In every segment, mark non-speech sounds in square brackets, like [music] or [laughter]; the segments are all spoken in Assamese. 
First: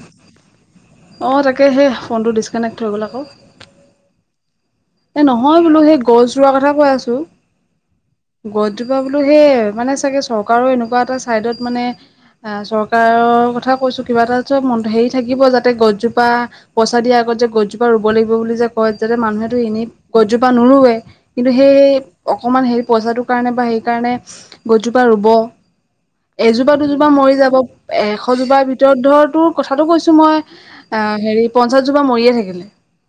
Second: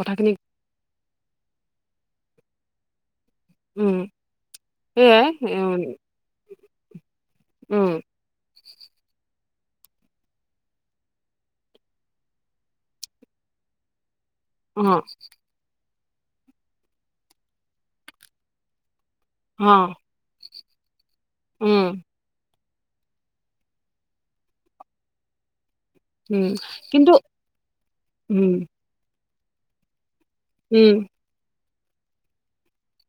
কথাখিনিক অ', তাকে সেই ফোনটো ডিছকানেক্ট হৈ গ'ল আকৌ। উম'। এ সেয়াই নহয় বোলো উম সেই গছ ৰোৱাৰ কথা কৈ আছোঁ। উম'। গছজোপা বোলো সেই মানে চাগে চৰকাৰো এনেকুৱা এটা চাইডত মানে অ', চৰকাৰৰ কথা কৈছো কিবা এটা চব ম অ হেৰি থাকিব যাতে গছজোপা পইচা দিয়া আগত যে গছজোপা ৰুব লাগিব বুলি যে কয় যাতে মানুহেতো অ এনেই গছজোপা নৰুৱে। কিন্তু সেই উম অকমান হেৰি পইচাটোৰ কাৰণে বা সেই কাৰণে গছজোপা ৰুব। উম এজোপা দুজোপা কিন্তু মৰি যাব উম এশজোপাৰ ভিতৰত ধৰ তোৰ কথাটো কৈছো মই উম অ', হেৰি পঞ্চাছজোপা মৰিয়ে থাকিলে।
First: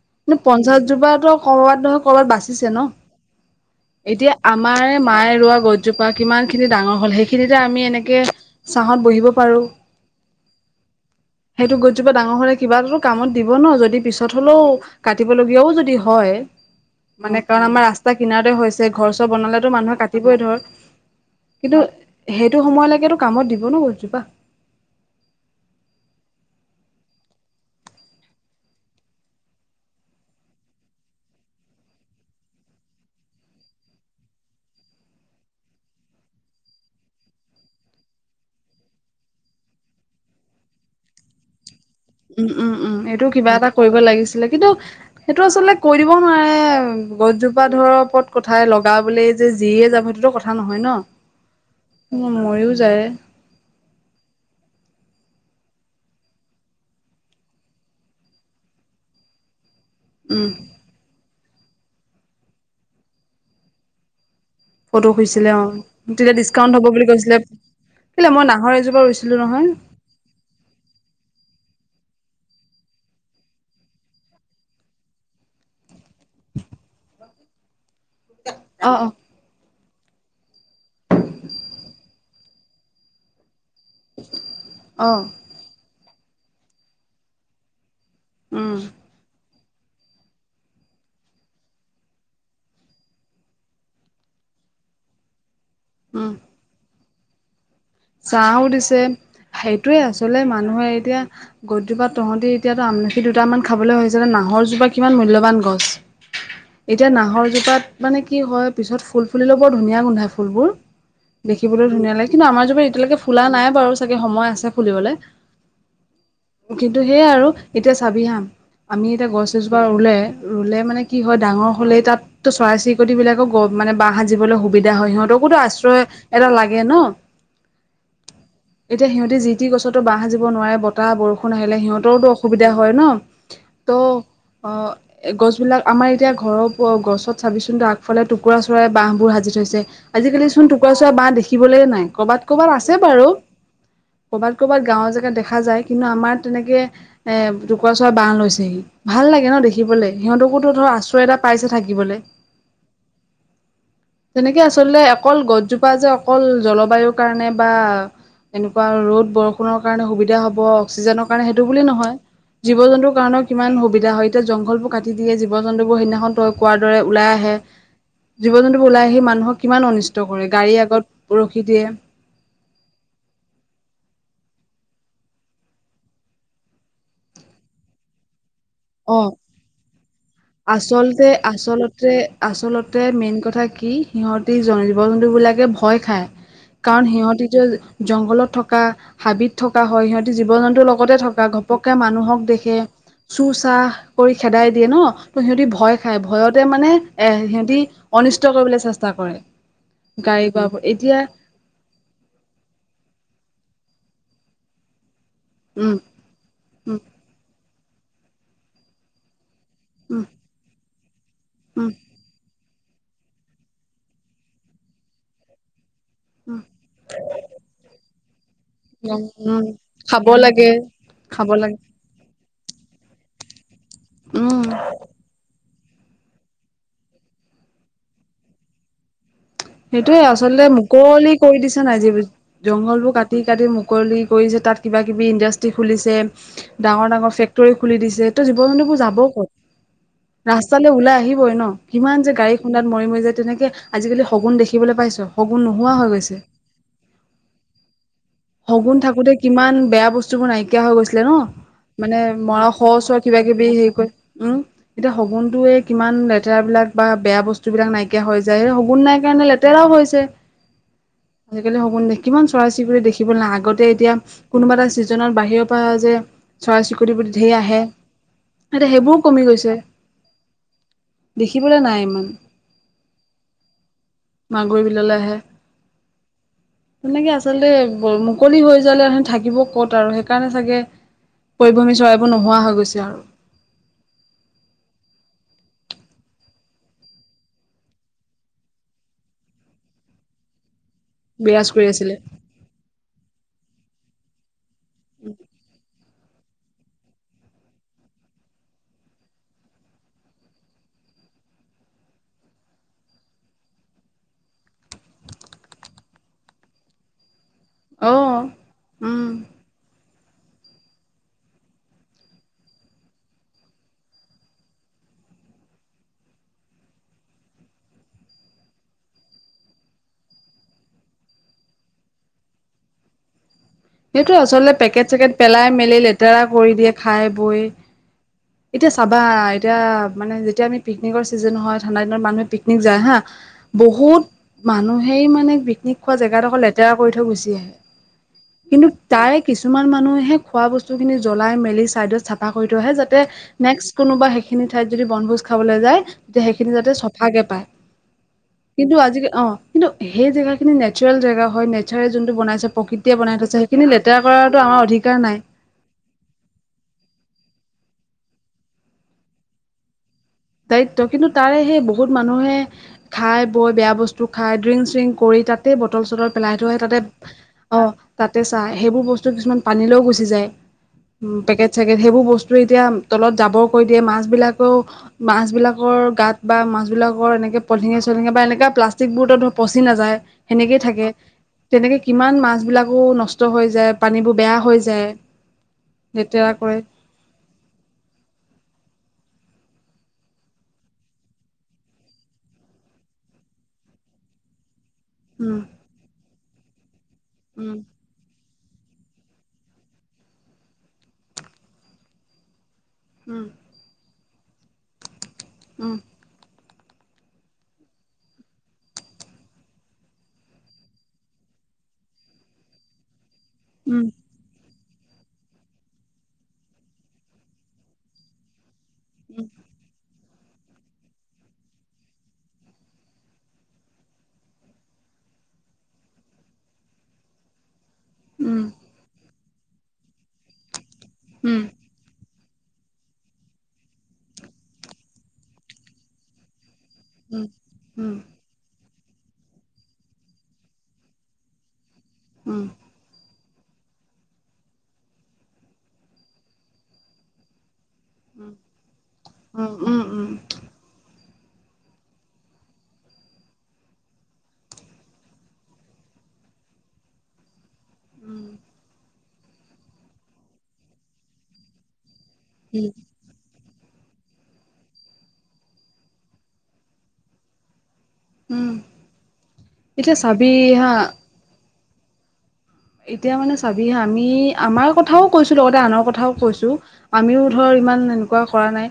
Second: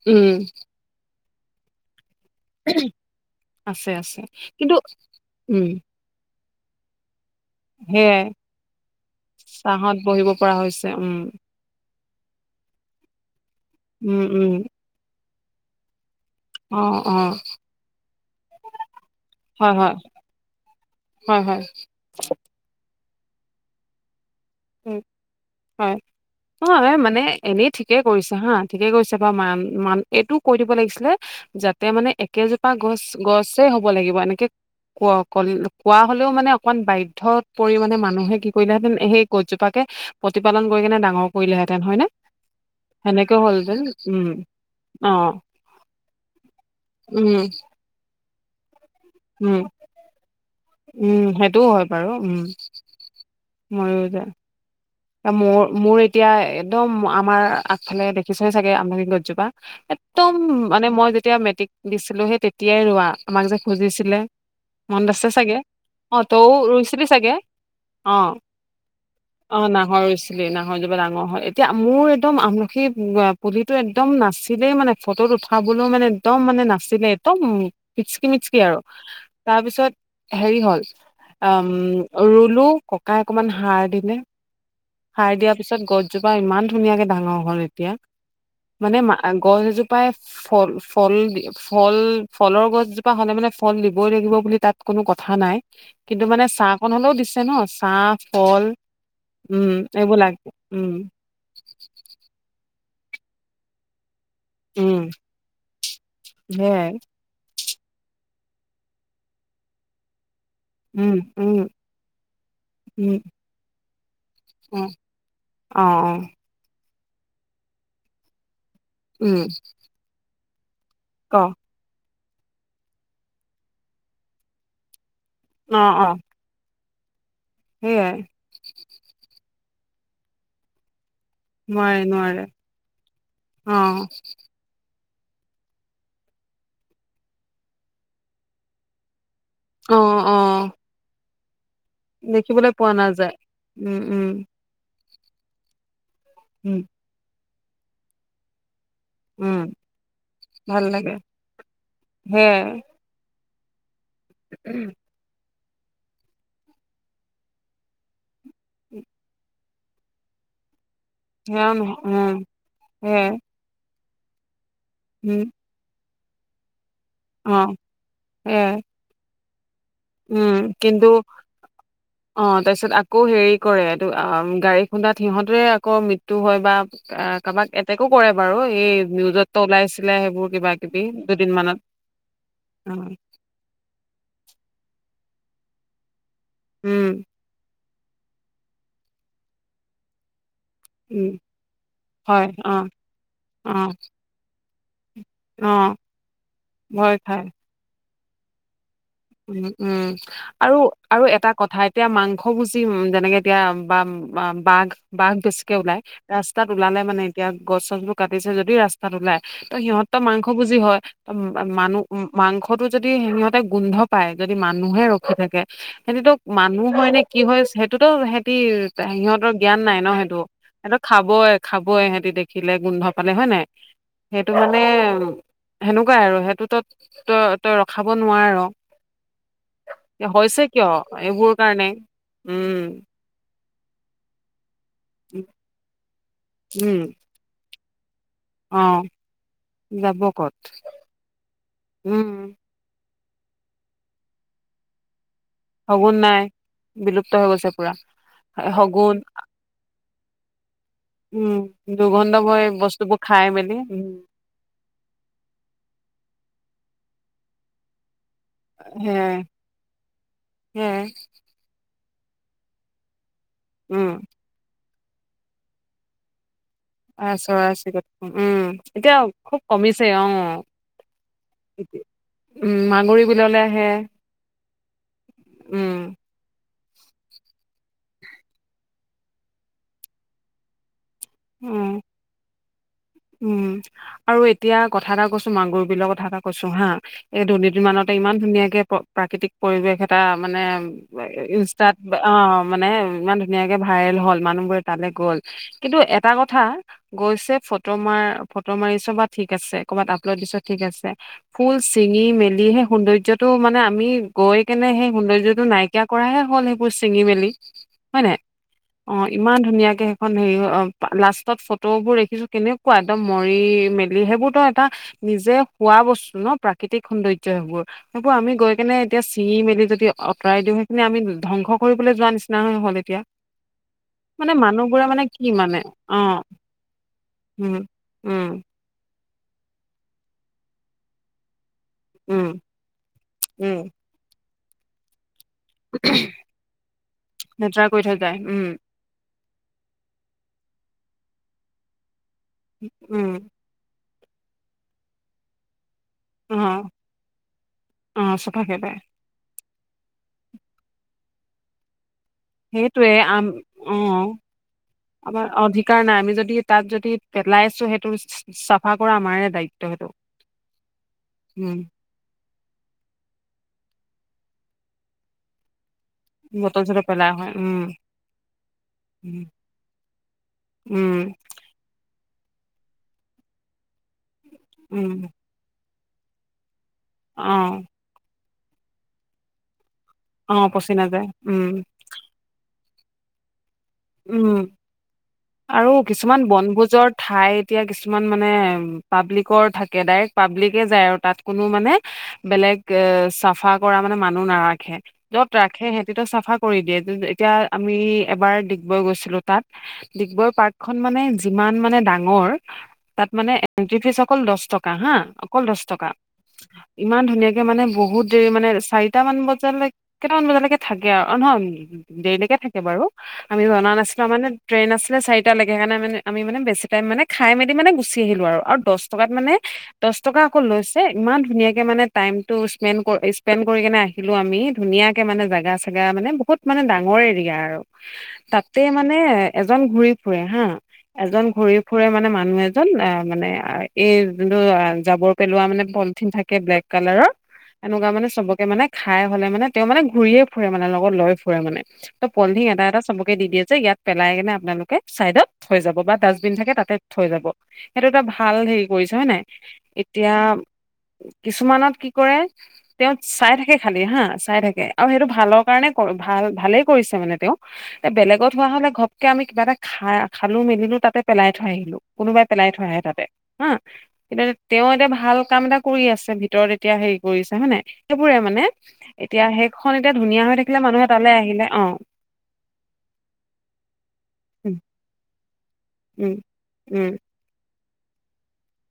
উম কিন্তু পঞ্চাছ জোপা ত ক'ৰবাত নহয় ক'ৰবাত বাচ [unintelligible] আছে-আছে। আমাৰ মায়ে ৰোৱা গছজোপা কিমানখিনি ডাঙৰ হ'ল সেইখ খিনিতে আমি এনেকে সেয়াই চাহত বহিব পাৰো। চাহত বহিব পৰা হৈছে উম সেইটো গছজোপা ডাঙৰ হলে কিবা এটাটো কামত দিব ন, যদি উম পিছত উম হলও কাটিবলগীয়াও যদি হয়, অ অ মানে কাৰণ আমাৰ ৰাস্তা কিনতে হৈছে ঘৰ নহলে টো হয় হয় মানুহে কাটিবই ধৰ, হয় হয় কিন্তু সেইটো সময়লৈকেতো কামত দিব ন গছজোপা। উম, হয়, অ', মানে এনেই ঠিকে কৰিছে হা, ঠিকে কৰিছে বাৰ মান-মান এইটো কৈ দিব লাগিছিলে যাতে মানে একেজোপা গছ গছে হব লাগিব এনেকে কোৱা [unintelligible] কোৱা হলেও মানে অকণমান বাধ্যত পৰি মানে মানুহে কি কৰিলেহেঁতেন সেই গছজোপাকে, প্ৰতিপালন কৰি কেনে ডাঙৰ কৰিলেহেঁতেন হয় নে? উম, উম, উম, এইটো সেনেকে কিবা এটা হ'লহেতেন কৰিব উম লাগিছিলে কিন্তু অ সেইটো আচলে কৈ দিব নোৱাৰে, উম গছজোপা ধৰক ওপৰত কথাই লগা বোলে যে উম যিয়ে যাব সেইটোতো কথা নহয় উম সেইটোও ন', মৰিও যায়। মৰিও যায়। আহ মোৰ-মোৰ এতিয়া একদম আমাৰ আগফালে দেখিছেই চাগে আমলখি গছজোপা এহ উম, মানে মই যেতিয়া মেট্ৰিক দিছিলো সেই তেতিয়াই ৰোৱা আমাক যে খুজিছিলে। ফটো মনত আছে খুজিছিলে চাগে অ, অ তেতিয়া তইও ডিছকাউণ্ট হ'ব ৰুইছিলি বুলি চাগে কৈছিলে, অ কেলে মই নাহৰ এজোপা ৰুইছিলোঁ অ নহয়। নাহৰ ৰুইছিলে নাহৰজোপা ডাঙৰ হ'ল এতিয়া মোৰ একদম আমলখি পুলিটো একদম নাছিলেই মানে ফটোত উঠাবলৈও মানে একদম মানে নাছিলে একদম মিচকি-মিচকি আৰু। অ অ তাৰপিছত হেৰি হ'ল, আম ৰুলো ককাই অকনমান সাৰ দিলে। অ সাৰ দিয়াৰ পিছত গছজোপা ইমান ধুনীয়াকে ডাঙৰ হল এতিয়া, উম মানে আহ গছজোপ পাই, ফল-ফল দিয়ে ফল-ফলৰ গছজোপা হ'লে মানে ফল দিবই লাগিব বুলি তাত কোনো কথা নাই। কিন্তু উম মানে ছাঁ অকন হ'লেও দিছে ন ছাঁ, ফল উম সেইটোৱেই এইবোৰ আচলে লাগে মানুহে উম এতিয়া গছজোপাত তহঁতি এতিয়াতো আমলখি দুটামান খাবলৈ হৈছ এতিয়া যে নাহৰজোপা উম কিমান মূল্যৱান গছ, সেয়াই এতিয়া নাহৰজোপাত মানে কি হয় পিছত ফুল ফুলিলেও বৰ ধুনীয়া গোন্ধাই ফুলবোৰ, উম উম দেখিবলৈ ধুনীয়া লাগে কিন্তু আমাৰ জোপা উম এতিয়ালৈকে ফুলা নাই বাৰু চাগে সময় আছে অ ফুলিবলে। অ অ কিন্তু সেয়ে আৰু এতিয়া চাবি হা, আমি এতিয়া উম গছ এজোপা ৰুলে, ৰুলে মানে কি ক হয় ডাঙৰ হ'লেই তাততো চৰাই চিৰিকটিবিলাকক মানে বাহ সাজিবলৈ সুবিধা হয় সিহঁতক বহুতো আশ্ৰয় এটা লাগে ন? সেয়াই। এতিয়া সিহঁতি যিটি গছতো বাহ সাজিব নোৱাৰে বতাহ, বৰষু ষুণ আহিলে নোৱাৰে সিহঁতৰতো নোৱাৰে অসুবিধা হয় ন' অ তো' অ, এ গছবিলাক আমাৰ এতিয়া ঘৰৰ গছত চাবিচোন আগফালে টুকুৰা চৰাই বাহবোৰ সাজি থৈছ অ অ আজিকালি চোন টুকুৰা চৰাই বাহ দেখিবলে নাই ক'বাত, ক'বাত দেখিবলৈ পোৱা আছে বাৰু, নাযায় উম উম ক'বাত ক'বাত গাঁৱৰ জেগাত দেখা যায় কিন্তু আমাৰ উম তেনেকে, এ টুকুৰা চৰাই বাহ লৈছেহি। ভাল লাগে উম ন' দেখিবলে সিহঁতকতো ভাল ধৰা লাগে আশ্ৰয় এটা পাইছে থাকিবলে। সেয়াই তেনেকে আচলতে অকল গছজোপা যে অকল জলবায়ুক কাৰণে বা, এনেকুৱা ৰ'দ, বৰষুণৰ কাৰণে সুবিধা হ'ব অক্সিজেনৰ কাৰণ সেইটো সেয়াও বুলি নহয়, উম জীৱ-জন্তুৰ সেয়াই কাৰণেও কিমান সুবিধা হয় এতিয়া জংঘলবোৰ কাটি দিয়ে উম জীৱ-জন্তুবোৰ সেইদিনাখন তই কোৱাৰ দৰে ওলাই অ আহে, সেয়াই জীৱ-জন্তুবোৰ ওলাই আহি মানুহক কিমান অনিষ ষ্ট কৰে উম, গাড়ী আগত, কিন্তু ৰখি দিয়ে। অ', তাৰপিছত আকৌ হেৰি কৰে এইটো আহ গাড়ী খুন্দাত সিহঁতৰে আকৌ মৃত্যু হয় বা আহ কাবাক এটেকো কৰে বাৰু ই অ নিউজতো ওলাই আছিলে সেইবোৰ কিবা কিবি দুদিনমানত। যে আচলতে অ', মেইন কথা কি সিহঁতি জ - জীৱ জন্তুবিলাকে ভয় খায় কাৰণ উম, সিহঁতি [unintelligible] জংঘলত থকা হাবিত থকা হয় সিহঁতি জীৱ জন্তুৰ লগতে উম, থকা ঘপককে মানুহক হয় দেখে। অ', চুৰ অ', চাহ কৰি খেদাই দিয়ে ন' ত'সিহঁতি অ', ভয় খায় ভয়তে মানে ভয় এ খাই। সিহঁতি অনিষ্ট কৰিবলৈ চেষ্ট উম, উম এতিয়া আৰু-আৰু এটা ক কথা এতিয়া মাংসভোজী উম যেনেকে এতিয়া বা বাঘ-বাঘ বেছিকে উম ওলাই। ৰাস্তাত উম ওলালে মানে এতিয়া গছ-চছবোৰ কাটিছে যদি ৰাস্তাত ওলায়। ত' সিহঁততো উম মাংসভোজী হয় [unintelligible] উম মানুহ মাংসটো যদি সিহঁতে গোন্ধ পাই যদি মানুহে ৰখি থাকে সেহঁতিতো মানুহ হয় নে কি হয় সেইটোতো সেহঁতি তে উম সিহঁতৰ উম জ্ঞান নাই ন' খাব সেইটো লাগে এটো খাব লাগে খাবই-খাবই সিহঁতি দেখি দেখিলে গোন্ধ পালে হয় নাই সেইটো উম মানে সেনেকুৱাই আৰু সেইটো ত' -তই- তই ৰখাব নোৱাৰ। সেইটোয়ে হৈছে আচলতে কিয় মুকলি এইবোৰ কৰি দিছে কাৰণে নাই যি উম জংঘল বোৰ কাট কাটি- কাটি মুকলি কৰিছে তাত কিবা- কিবি ইণ্ডাষ্ট্ৰি খুলিছে উম ডাঙৰ -ডাঙৰ ফেক ক্টৰী খুলি দিছে ত'জীৱ অ -জন্তুবোৰ যাব ক'ত যাব ক'ত ৰাস্তালে ওলাই আহিবই ন' কিমান উম যে গাড়ী খুন্দাত মৰি -মৰি যায় তেনেকে আজিকালি শগুন দেখিবলে পাইছোঁ। শগুন নাই বিলুপ্ত হৈ গৈছে পুৰা। শগুন থাকোতে কিমান বেয়া বস্তু বোৰ নাইকিয়া হৈ গৈছিলে ন' উম মানে দুৰ্গন্ধময় মৰা শ বস্তুবোৰ ওচৰত খাই মেলি কি উম, কয় উম এতিয়া শগুনতোয়ে কিমান লেতেৰা বিলাক বা বেয়া বস্তু বিলাক নাইকি কিয়া হৈ যায় সেই শগুন নাই সেয়াই কাৰণে লেতেৰাও হৈছে। সেয়াই আজিকালি [unintelligible] দে কিমান চৰাই চিৰিকটি দেখিবলে নাই আগতে উম এতিয়া কোনোবা এটা ছিজনত বাহিৰৰ পৰা যে চৰাই চিৰি আ, চৰাই চিৰিকটি উম, এতিয়া সেইবোৰো কমি খুব গৈছে কমিছে অ। দেখিবলৈ নাই ইমান উম, মাগুৰী বিললে আহে। মাগুৰী বিললে আহে। উম তেনেকে আচলতে মুকলি হৈ যালে থাকিব ক'ত আৰু সেইকাৰণে চাগে উম পৰিভ্ৰমি চৰাইবোৰ নোহোৱা হৈ গৈছে আৰু। উম, আৰু এতিয়া কথা এটা কৈছো মাগুৰ বিলৰ কথা এটা কৈছো হা এই দুৰ্নীতিৰ মানতে ইমান ধুনীয়াকে প্ৰাকৃতিক পৰিৱেশ এটা মানে বিৰাজ কৰি ইউষ্টাত আছিলে অ, মানে ইমান ধুনীয়াকে ভাইৰেল হ'ল মানুহবোৰে তালে গ'ল কিন্তু এটা কথা গৈছে ফট ফটো মাৰ ফটো মাৰিছ বা ঠিক আছে ক'বাত আপলড দিছ ঠিক আছে ফুল চিঙি মেলি সেই সৌন্দৰ্য্যতো মানে আমি গৈ কেনে সেই সৌন্দৰ্য্যতো নাই কিয়া কৰাহে হ'ল সেইবোৰ চিঙি মেলি। অ হয় নাই অ, উম ইমান ধুনীয়াকে সেইখন হেৰি অ, লাষ্টত ফটো বোৰ দেখিছোঁ কেনেকুৱা একদম মৰি মেলি সেইবোৰতো এটা নিজে খোৱা বস্তু ন' প্ৰাকৃতিক সৌন্দৰ্য্য সেইবোৰ। সেইবোৰ আমি গৈ কেনে এতিয়া চিঙি মেলি যদি অতৰাই দিওঁ সেইখিনি আমি ধ্বংস কৰিবলৈ যোৱা নিচিনা হে হ'ল এতিয়া। সেইটোৱে মানে আচলতে মানুহ বোৰে পেকেট মানে চেকেট কি পেলাই মানে মেলি অ। লেতেৰা কৰি দিয়ে খায় সেইবো উম- উম এতিয়া চাবা এতিয়া মানে যেতিয়া আমি পিকনিকৰ চিজেন হয় ঠাণ্ডা দিনৰত মানুহে উম, পিকনিক যায় হা উম, বহুত মানুহেই মানে পিক পিকনিক খোৱা জেগাদখৰ লেতেৰা কৰি থৈ গুচি আহে লেতেৰা কৰি থৈ যায় উম, কিন্তু তায়ে কিছুমান মানুহে খোৱা বস্তুখিনি জ্বলাই মেলি চাইদত চাফা কৰি থৈ আহে যাত উম, নেক্স কোনোবা সেইখিনি ঠাইত যদি বনভোজ খাবলে যায় তে সেইখিনি অ', যাওতে চফাকে পায় অ', চফাকে কিন্তু পায় আজিকা অ, কিন্তু সেই জেগা খিনি নেচাৰেল জেগা হয় নেচাৰে যোনটো বনাই যে সেইটোৱে প্ৰকৃতিয়ে বনাই আম থৈছে সেইখিনি লেতেৰা অ', কৰাৰতো আমাৰ অধিকাৰ নাই। [unintelligible] আমি যদি তাত যদি পেলাইছোঁ সেইটো চাফা কৰা আমাৰে দায়িত্ব সেইটো। দায়িত্ব কিন্তু তাৰে সে উম বহুত মানুহে খাই বৈ বেয়া বস্তু খাই ড্ৰিং- চিংক কৰি তাতেই বটল চটল পেলাই থুয়ে বটল তাতে, চটল পেলাই হয় উম অ, তাতে চাই সেইবোৰ বস্তু উম কিছুমান পানীলৈও গুচি যায়। উম, চাগে সেইবোৰ বস্তু এতিয়া তলত জাবৰ কৰি দিয়ে মাছ বিলাকেও উম, মাছবিলাকৰ গাত বা মাছবিলাকৰ অ এনেকে পলিঠিঙে চলিঠিঙে বা এনে প্লাষ্ট ষ্টিকবোৰতো পচি নাযায়, অ সেনেকয়ে পচি থাকে, নাযায় উম তেনেকে কিমান মাছবিলাকো নষ্ট হৈ যায়। পানীবোৰ উম, বেয়া হৈ যায় আৰু কিছুমান লেতেৰা কৰে বনভোজৰ ঠাইত এতিয়া কিছুমান মানে, পাব্লিকৰ থাকে ডাইৰেক্ট পাব্লিকে যায় আৰু তাত কোনো মানে বেলেগ এ চাফা কৰা মানে মানুহ নাৰাখে। যত উম ৰাখে সেহিতিতো চাফা কৰি দিয়ে এতিয়া উম আমি, এবাৰ ডিগ বৈ গৈছিলোঁ তাত, ডিগবৈ পাৰ্কখন মানে যিমান মানে ডাঙৰ, তাত উম মানে এ এন্ট্ৰী ফিছ অকল দশ টকা হা অকল দশ উম টকা। ইমান ধুনীয়াকৈ মানে বহুত দেৰি মানে চাৰিটামান বাজালৈক কেইটামান বজালৈকে থাকে আৰু নহয়, দেৰিলৈকে থাকে বাৰু আমি জনা উম নাছিলো মানে ট্ৰেইন আছিল চাৰিটা লেইকে সেইকাৰণে আমি মানে বেছি টাইম মানে খাই মেলি মানে গুচি আহিলো আৰু দশ টকাত উম মানে দশ টকা অকল লৈছে ইমান ধুনীয়াকে মানে টাইমটো স্পেণ্ড স্পেণ্ড কৰি কেনে আহিলো আমি। ধুনীয়াকে মানে জাগা চাগা মানে বহুত মানে ডাঙৰ এৰিয়া আৰু। উম তাতে মানে এজন ঘুৰি ফুৰে হা, এজন উম ঘুৰি ফুৰে মানে মানুহ এজন আহ মানে এই যোনটো আহ জাবৰ পেলোৱা মানে পলিথিন থা কে ব্লেক কালাৰৰ, উম, এনেকুৱা উম, মানে চবকে মানে খাই হলে মানে তেওঁ মানে ঘূৰিয়ে ফুৰে মানে লগত লৈ ফুৰে মানে, ত' উম, পলথিন এটা এটা চবকে দি দিয়ে যে ইয়াত পেলাই কেনে আপোনালোকে চাইডত থৈ যাব বা ডাষ্টবিন থাকে তাতে থৈ যাব, সেইটো এটা উম, ভাল হেৰি কৰিছে হয় নাই, উম, উম, উম, এতিয়া উম, কিছুমানত কি কৰে তেওঁ চাই থাকে খালি হা চাই থাকে আৰু সেইটো ভালৰ কাৰণে ভাল ভালেই কৰিছে মানে তেওঁ। এ বেলেগত হোৱা হলে ঘপকে আমি কিবা এটা খা খালো মেলিলো তাতে পেলাই থৈ আহিলো কোনোবাই পেলাই থৈ আহে তাতে। হা, কিন্তু তেওঁ এতিয়া ভাল কাম এটা কৰি আছে ভিতৰত এতিয়া হেৰি কৰিছে হয় নে? সেইবোৰে মানে, উম। এতিয়া সেইখন এতিয়া ধুনীয়া চাবি হৈ থাকিলে হা মানুহে তালে আহিলে অ, এতিয়া মানে চাবি হা, আমি উম আমাৰ কথাও কৈছোঁ লগতে আনৰ কথাও উম কৈছোঁ, উম আমিও ধৰ ইমান এনেকুৱা কৰা নাই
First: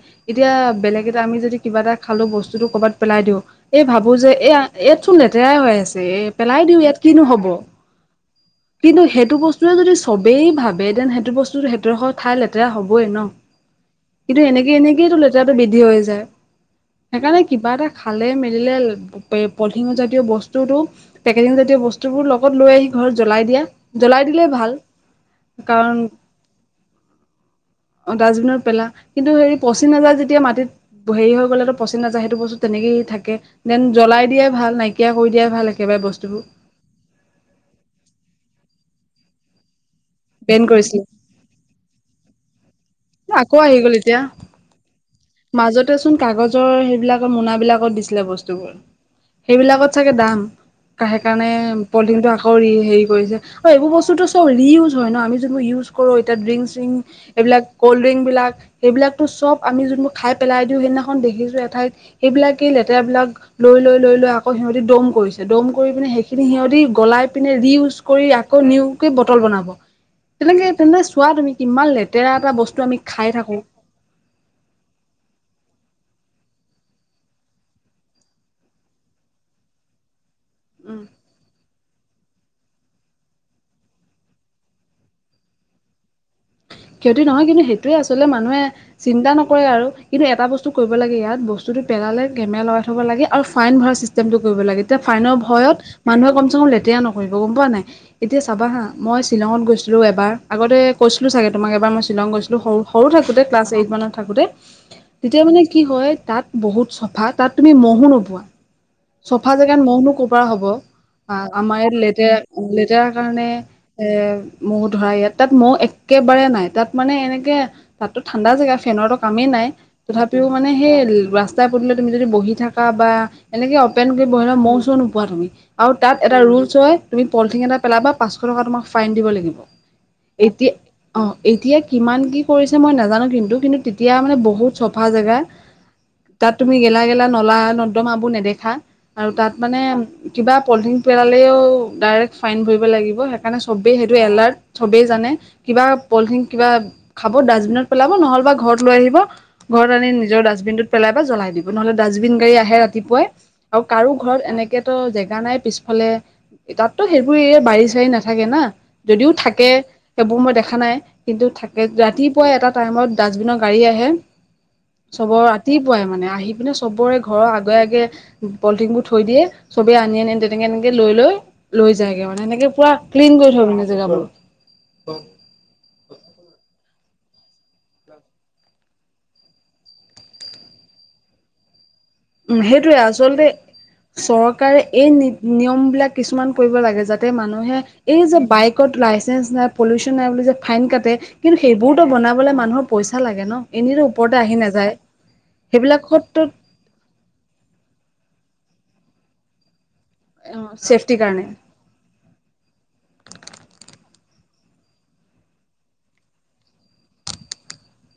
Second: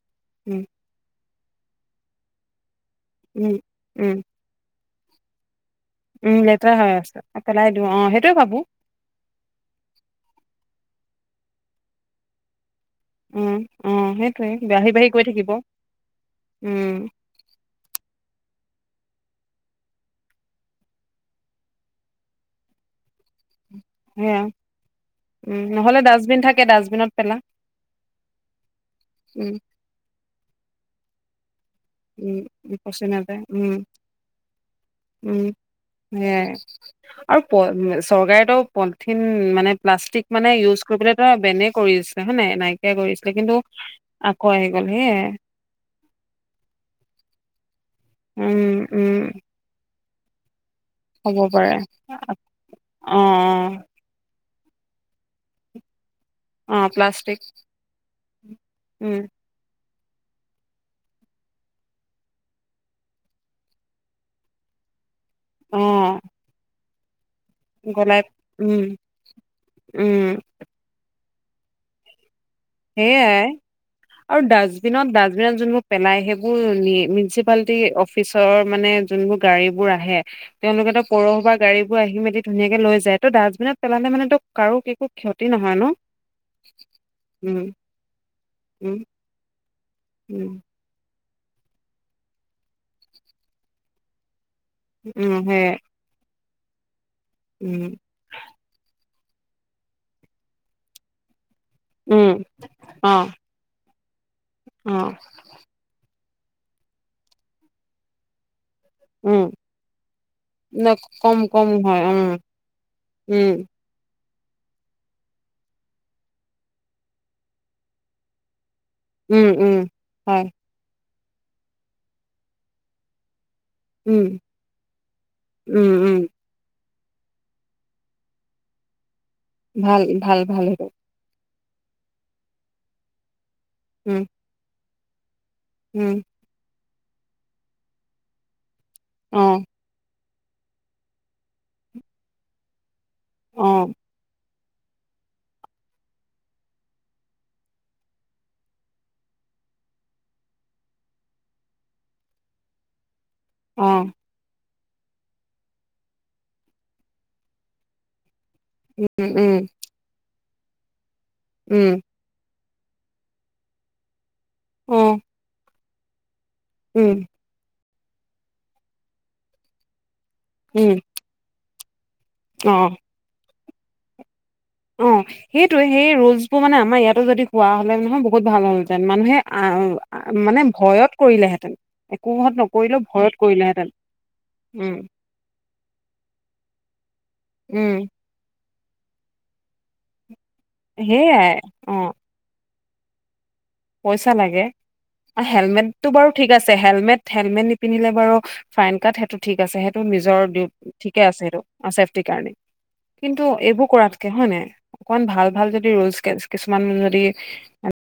উম এতিয়া বেলেগ এটা আমি, যদি কিবা এটা খালোঁ বস্তুটো ক'বাত পেলাই দিওঁ, উম এই ভাবো উম যে এ ইয়াত চোন লেতেৰাই হৈ আছে এ উম পেলাই লেতেৰা দিওঁ হৈ ইয়াত আছে কিনো হ'ব। পেলাই অ', সেইটোৱে ভাবো। কিন্তু সেইটো বস্তুয়ে যদি সবেই ভাবে দেন সেইটো বস্তু সেইটোৰ সত ঠাই লেতেৰা হ'বই ন? উম অ কিন্তু সেইটোয়ে এনেকে বাঢ়ি বাঢ়ি এনেকেইটো গৈ থাকিব লেতেৰাটো বৃদ্ধি হৈ যায়, উম সেইকাৰণে কিবা এটা খালে মেলিলে, পলিথিন জাতীয় বস্তুটো পেকেটিং জাতীয় বস্তুবোৰ লগত লৈ আহি ঘৰত জলাই দিয়া, জলাই সেয়া দিলে ভাল। উম নহ'লে কাৰণ, ডাষ্টবিন থাকে ডাষ্টবিনত পেলা ডাষ্টবিনত পেলা কিন্তু উম হেৰি পচ পচি নাযায় যেতিয়া মাটিত, হেৰি হৈ গলে। পচি নাযায় সেইটো বস্তু উম তেনেকেইে পচি থাকে, নাযায় উম দেন জ্বলাই দিয়াই ভাল নাইকিয়া কৰি উম দিয়াই ভাল একেবাৰে সেয়াই বস্তুবোৰ। আৰু পই চৰকাৰেতো পলিথিন, মানে প্লাষ্টিক মানে বেন ইউজ কৰিছিলে কৰিবলৈ বেনে কৰিছে হয় নে নাইকিয়া কৰিছিলে আকৌ কিন্তু, আহি গ'ল এতিয়া আকৌ আহি গ'ল সেইয়াই। মাজতে চোন কাগজৰ, সেইবিলাকৰ মোনাবিলাকত দিছিলে বস্তুবোৰ। উম উম সেইবিলাকত চাগে দাম কা হ'ব সেইকাৰণে পাৰে পলিথিনটো আকৌ ৰি হেৰি অ কৰিছে আৰু এইবোৰ বস্তুটো ত'ৰি ইউজ হয় ন'আমি যোনবোৰ ইউজ কৰো এতিয়া ড্ৰিংক অ অ প্লাষ্টিক চ্ৰিংক এইবিলাক কল্ড ড্ৰিংক বিলাক উম এইবিলাকতো চব আমি যোন খাই পেলাই দিওঁ সেইদিনাখন দেখিছোঁ এঠাইত সেইবিলাকে লেতেৰাবিলাক, লৈ লৈ লৈ লৈ আকৌ সিহঁতি দম কৰিছে। দম অ কৰি পিনে সেইখিনি সিহঁতি গলাই পিনে ৰি ইউজ গলাই কৰি আকৌ উম নিউকে বটল বনাব, উম তেনেকে তেনে চোৱা তুমি। কিমান লেতেৰা এটা বস সেয়াই। আৰু ডাষ্টবিনত- ডাষ্টবিনত যোনবোৰ পেলাই সেইবোৰ মিনচিপালতি অফ পিছৰ মানে যোনবোৰ গাড়ী বোৰ আহে উম তেওঁলোকেতো পৌৰসভা গাড়ী বোৰ আহি মেলি ধুনীয়াকে লৈ যায় ত' ডাষ্টবিনত পেলালে মানেতো কাৰো একো ক্ষতি নহয় ন'? ক্ষতি নহয় উম কিন্তু সেইটোৱে আচলতে মানুহে উম চিন্তা নকৰে আৰু কিন্তু এটা উম বস্তু কৰিব লাগে ইয়াত বস্তুটো পেলালে কেমেৰা লগাই থব লাগে আৰু ফাইন ভৰা চিষ্টেমটো কৰিব লাগে। তেতিয়া উম ফাইনৰ সেয়ে ভয়ত মানুহে কমচে কম লেতেৰা নকৰিব গম পোৱা নাই। উম এতিয়া চাবা হা মই শ্বিলঙত গৈছিলো এবাৰ আগতে কৈছিলো চাগে তোমাক এবাৰ মই শ্বিলং উম গৈছিলো সৰু- সৰু অ থাকোতে ক্লাছ এইট মানত থাকোতে অ তেতিয়া মানে কি হয় তাত বহুত চফা তাত তুমি ম'হহো নোপোৱা চফা উম জেগাত ম'হনো কৰপৰা হ'ব। ন আ, কম কম আমাৰ ইয়াত হয় উম লেতেৰা -লেতেৰা কাৰনে উম এ মও ধৰা ইয়াত তাত মও এক একেবাৰে নাই তাত মানে এনেকে তাততো ঠাণ্ডা জেগা ফেনৰতো উম কামেই নাই উম হয় তথাপিও মান মানে সেই ৰাস্তাই পদুলিয়ে তুমি যদি বহি থাকা বা এনেকে উম [unintelligible] মৌ চৌ নোপোৱা তুমি উম আৰু তাত উম এটা ৰুলচ হয় তুমি পলথিন এটা পেলাবা পাঁচশ টকা তোমাক ফাই দিব লাগিব। ভাল- ভাল -ভাল এতিয়া সেইটো। অ, এতিয়া কিমান কি কৰিছে মই নাজানো কিন্তু -কিন্তু তেতিয়া উম মানে বহুত চফা জেগা উম, তাত তুমি গেলা- গেলা নলা-নৰ্দমাবোৰ নেদেখা আৰু অ তাত মানে কিবা পলথিন পেলালেও ডাইৰেক্ট ফাইন ভৰিব লাগিব সেইকাৰণে অ চবেই সেইটো এলাৰ্ট চবেই জানে কিবা পলিথিন কিবা খাব ডাষ্টবিনত পেলাব নহ'লে বা ঘৰত লৈ আহিব গৰত আনি নিজৰ ডাষ্টবিনটোত পেলাই বা জ্বলাই দিব নহলে ডাষ্টবিন গাড়ী আহে ৰাতিপুৱাই আৰু অ কাৰো ঘৰত এনেকেতো জেগা নাই পিছফালে তাততো সেইবোৰ এ বাৰী- চাৰী নেথাকে না উম যদিও উম থাকে সেইবোৰ মই দেখা নাই কিন্তু থাকে উম ৰাতি পুৱাই এটা টাইমত ডাষ্টবিনৰ গাড়ী আহে অ চবৰ ৰাতিপুৱাই মানে আহি পিনে উম চবৰে ঘৰৰ আগে- আগে পলিথিনবোৰ থৈ দিয়ে চবে আনি -আনি তেনেকে -তেনেকে উম লৈ লৈ লৈ যায়গে মানে এনেকে অ পুৰা ক্লিন কৰি থয় মানে জেগাবোৰ। অ, সেইটোয়ে সেই ৰোলচবোৰ মানে আমাৰ ইয়াতো যদি পোৱা হ'লে নহয় বহুত ভাল হ'লহেঁতেন মানুহে আহ মানে ভয়ত কৰিলেহেঁতেন। একোহত উম, সেইটোৱে নকৰিলেও ভয়ত আচলতে কৰিলেহেঁতেন চৰকাৰে উম এই নিয়ম বিলাক কিছুমান কৰিব লাগে যাতে মানুহে উম এই যে বাইক ক'ত লাইচেন্ঞ্চ নাই পলিউচন নাই বুলি যে ফাইন কাটে সেইয়াই কিন্তু অ সেইবোৰতো বনাবলে মানুহৰ পইচা লাগে ন' এনেতো পইচা ওপৰতে আহি লাগে নাযায় সেইবিলাক [unintelligible] যে হেলমেট- হেলমেট নিপিন্ধিলে বাৰো ফাইন কাত সেইটো ঠিক আছে স [unintelligible] নিজৰ দীপ চেফটিৰ ঠিকে আছে কাৰণে সেইটো অ, চেফটিৰ কাৰণে কিন্তু এইবোৰ কৰাতকে হয় নাই অকমান ভাল- ভাল যদি ৰোলচ কেচ কিছুমান যদি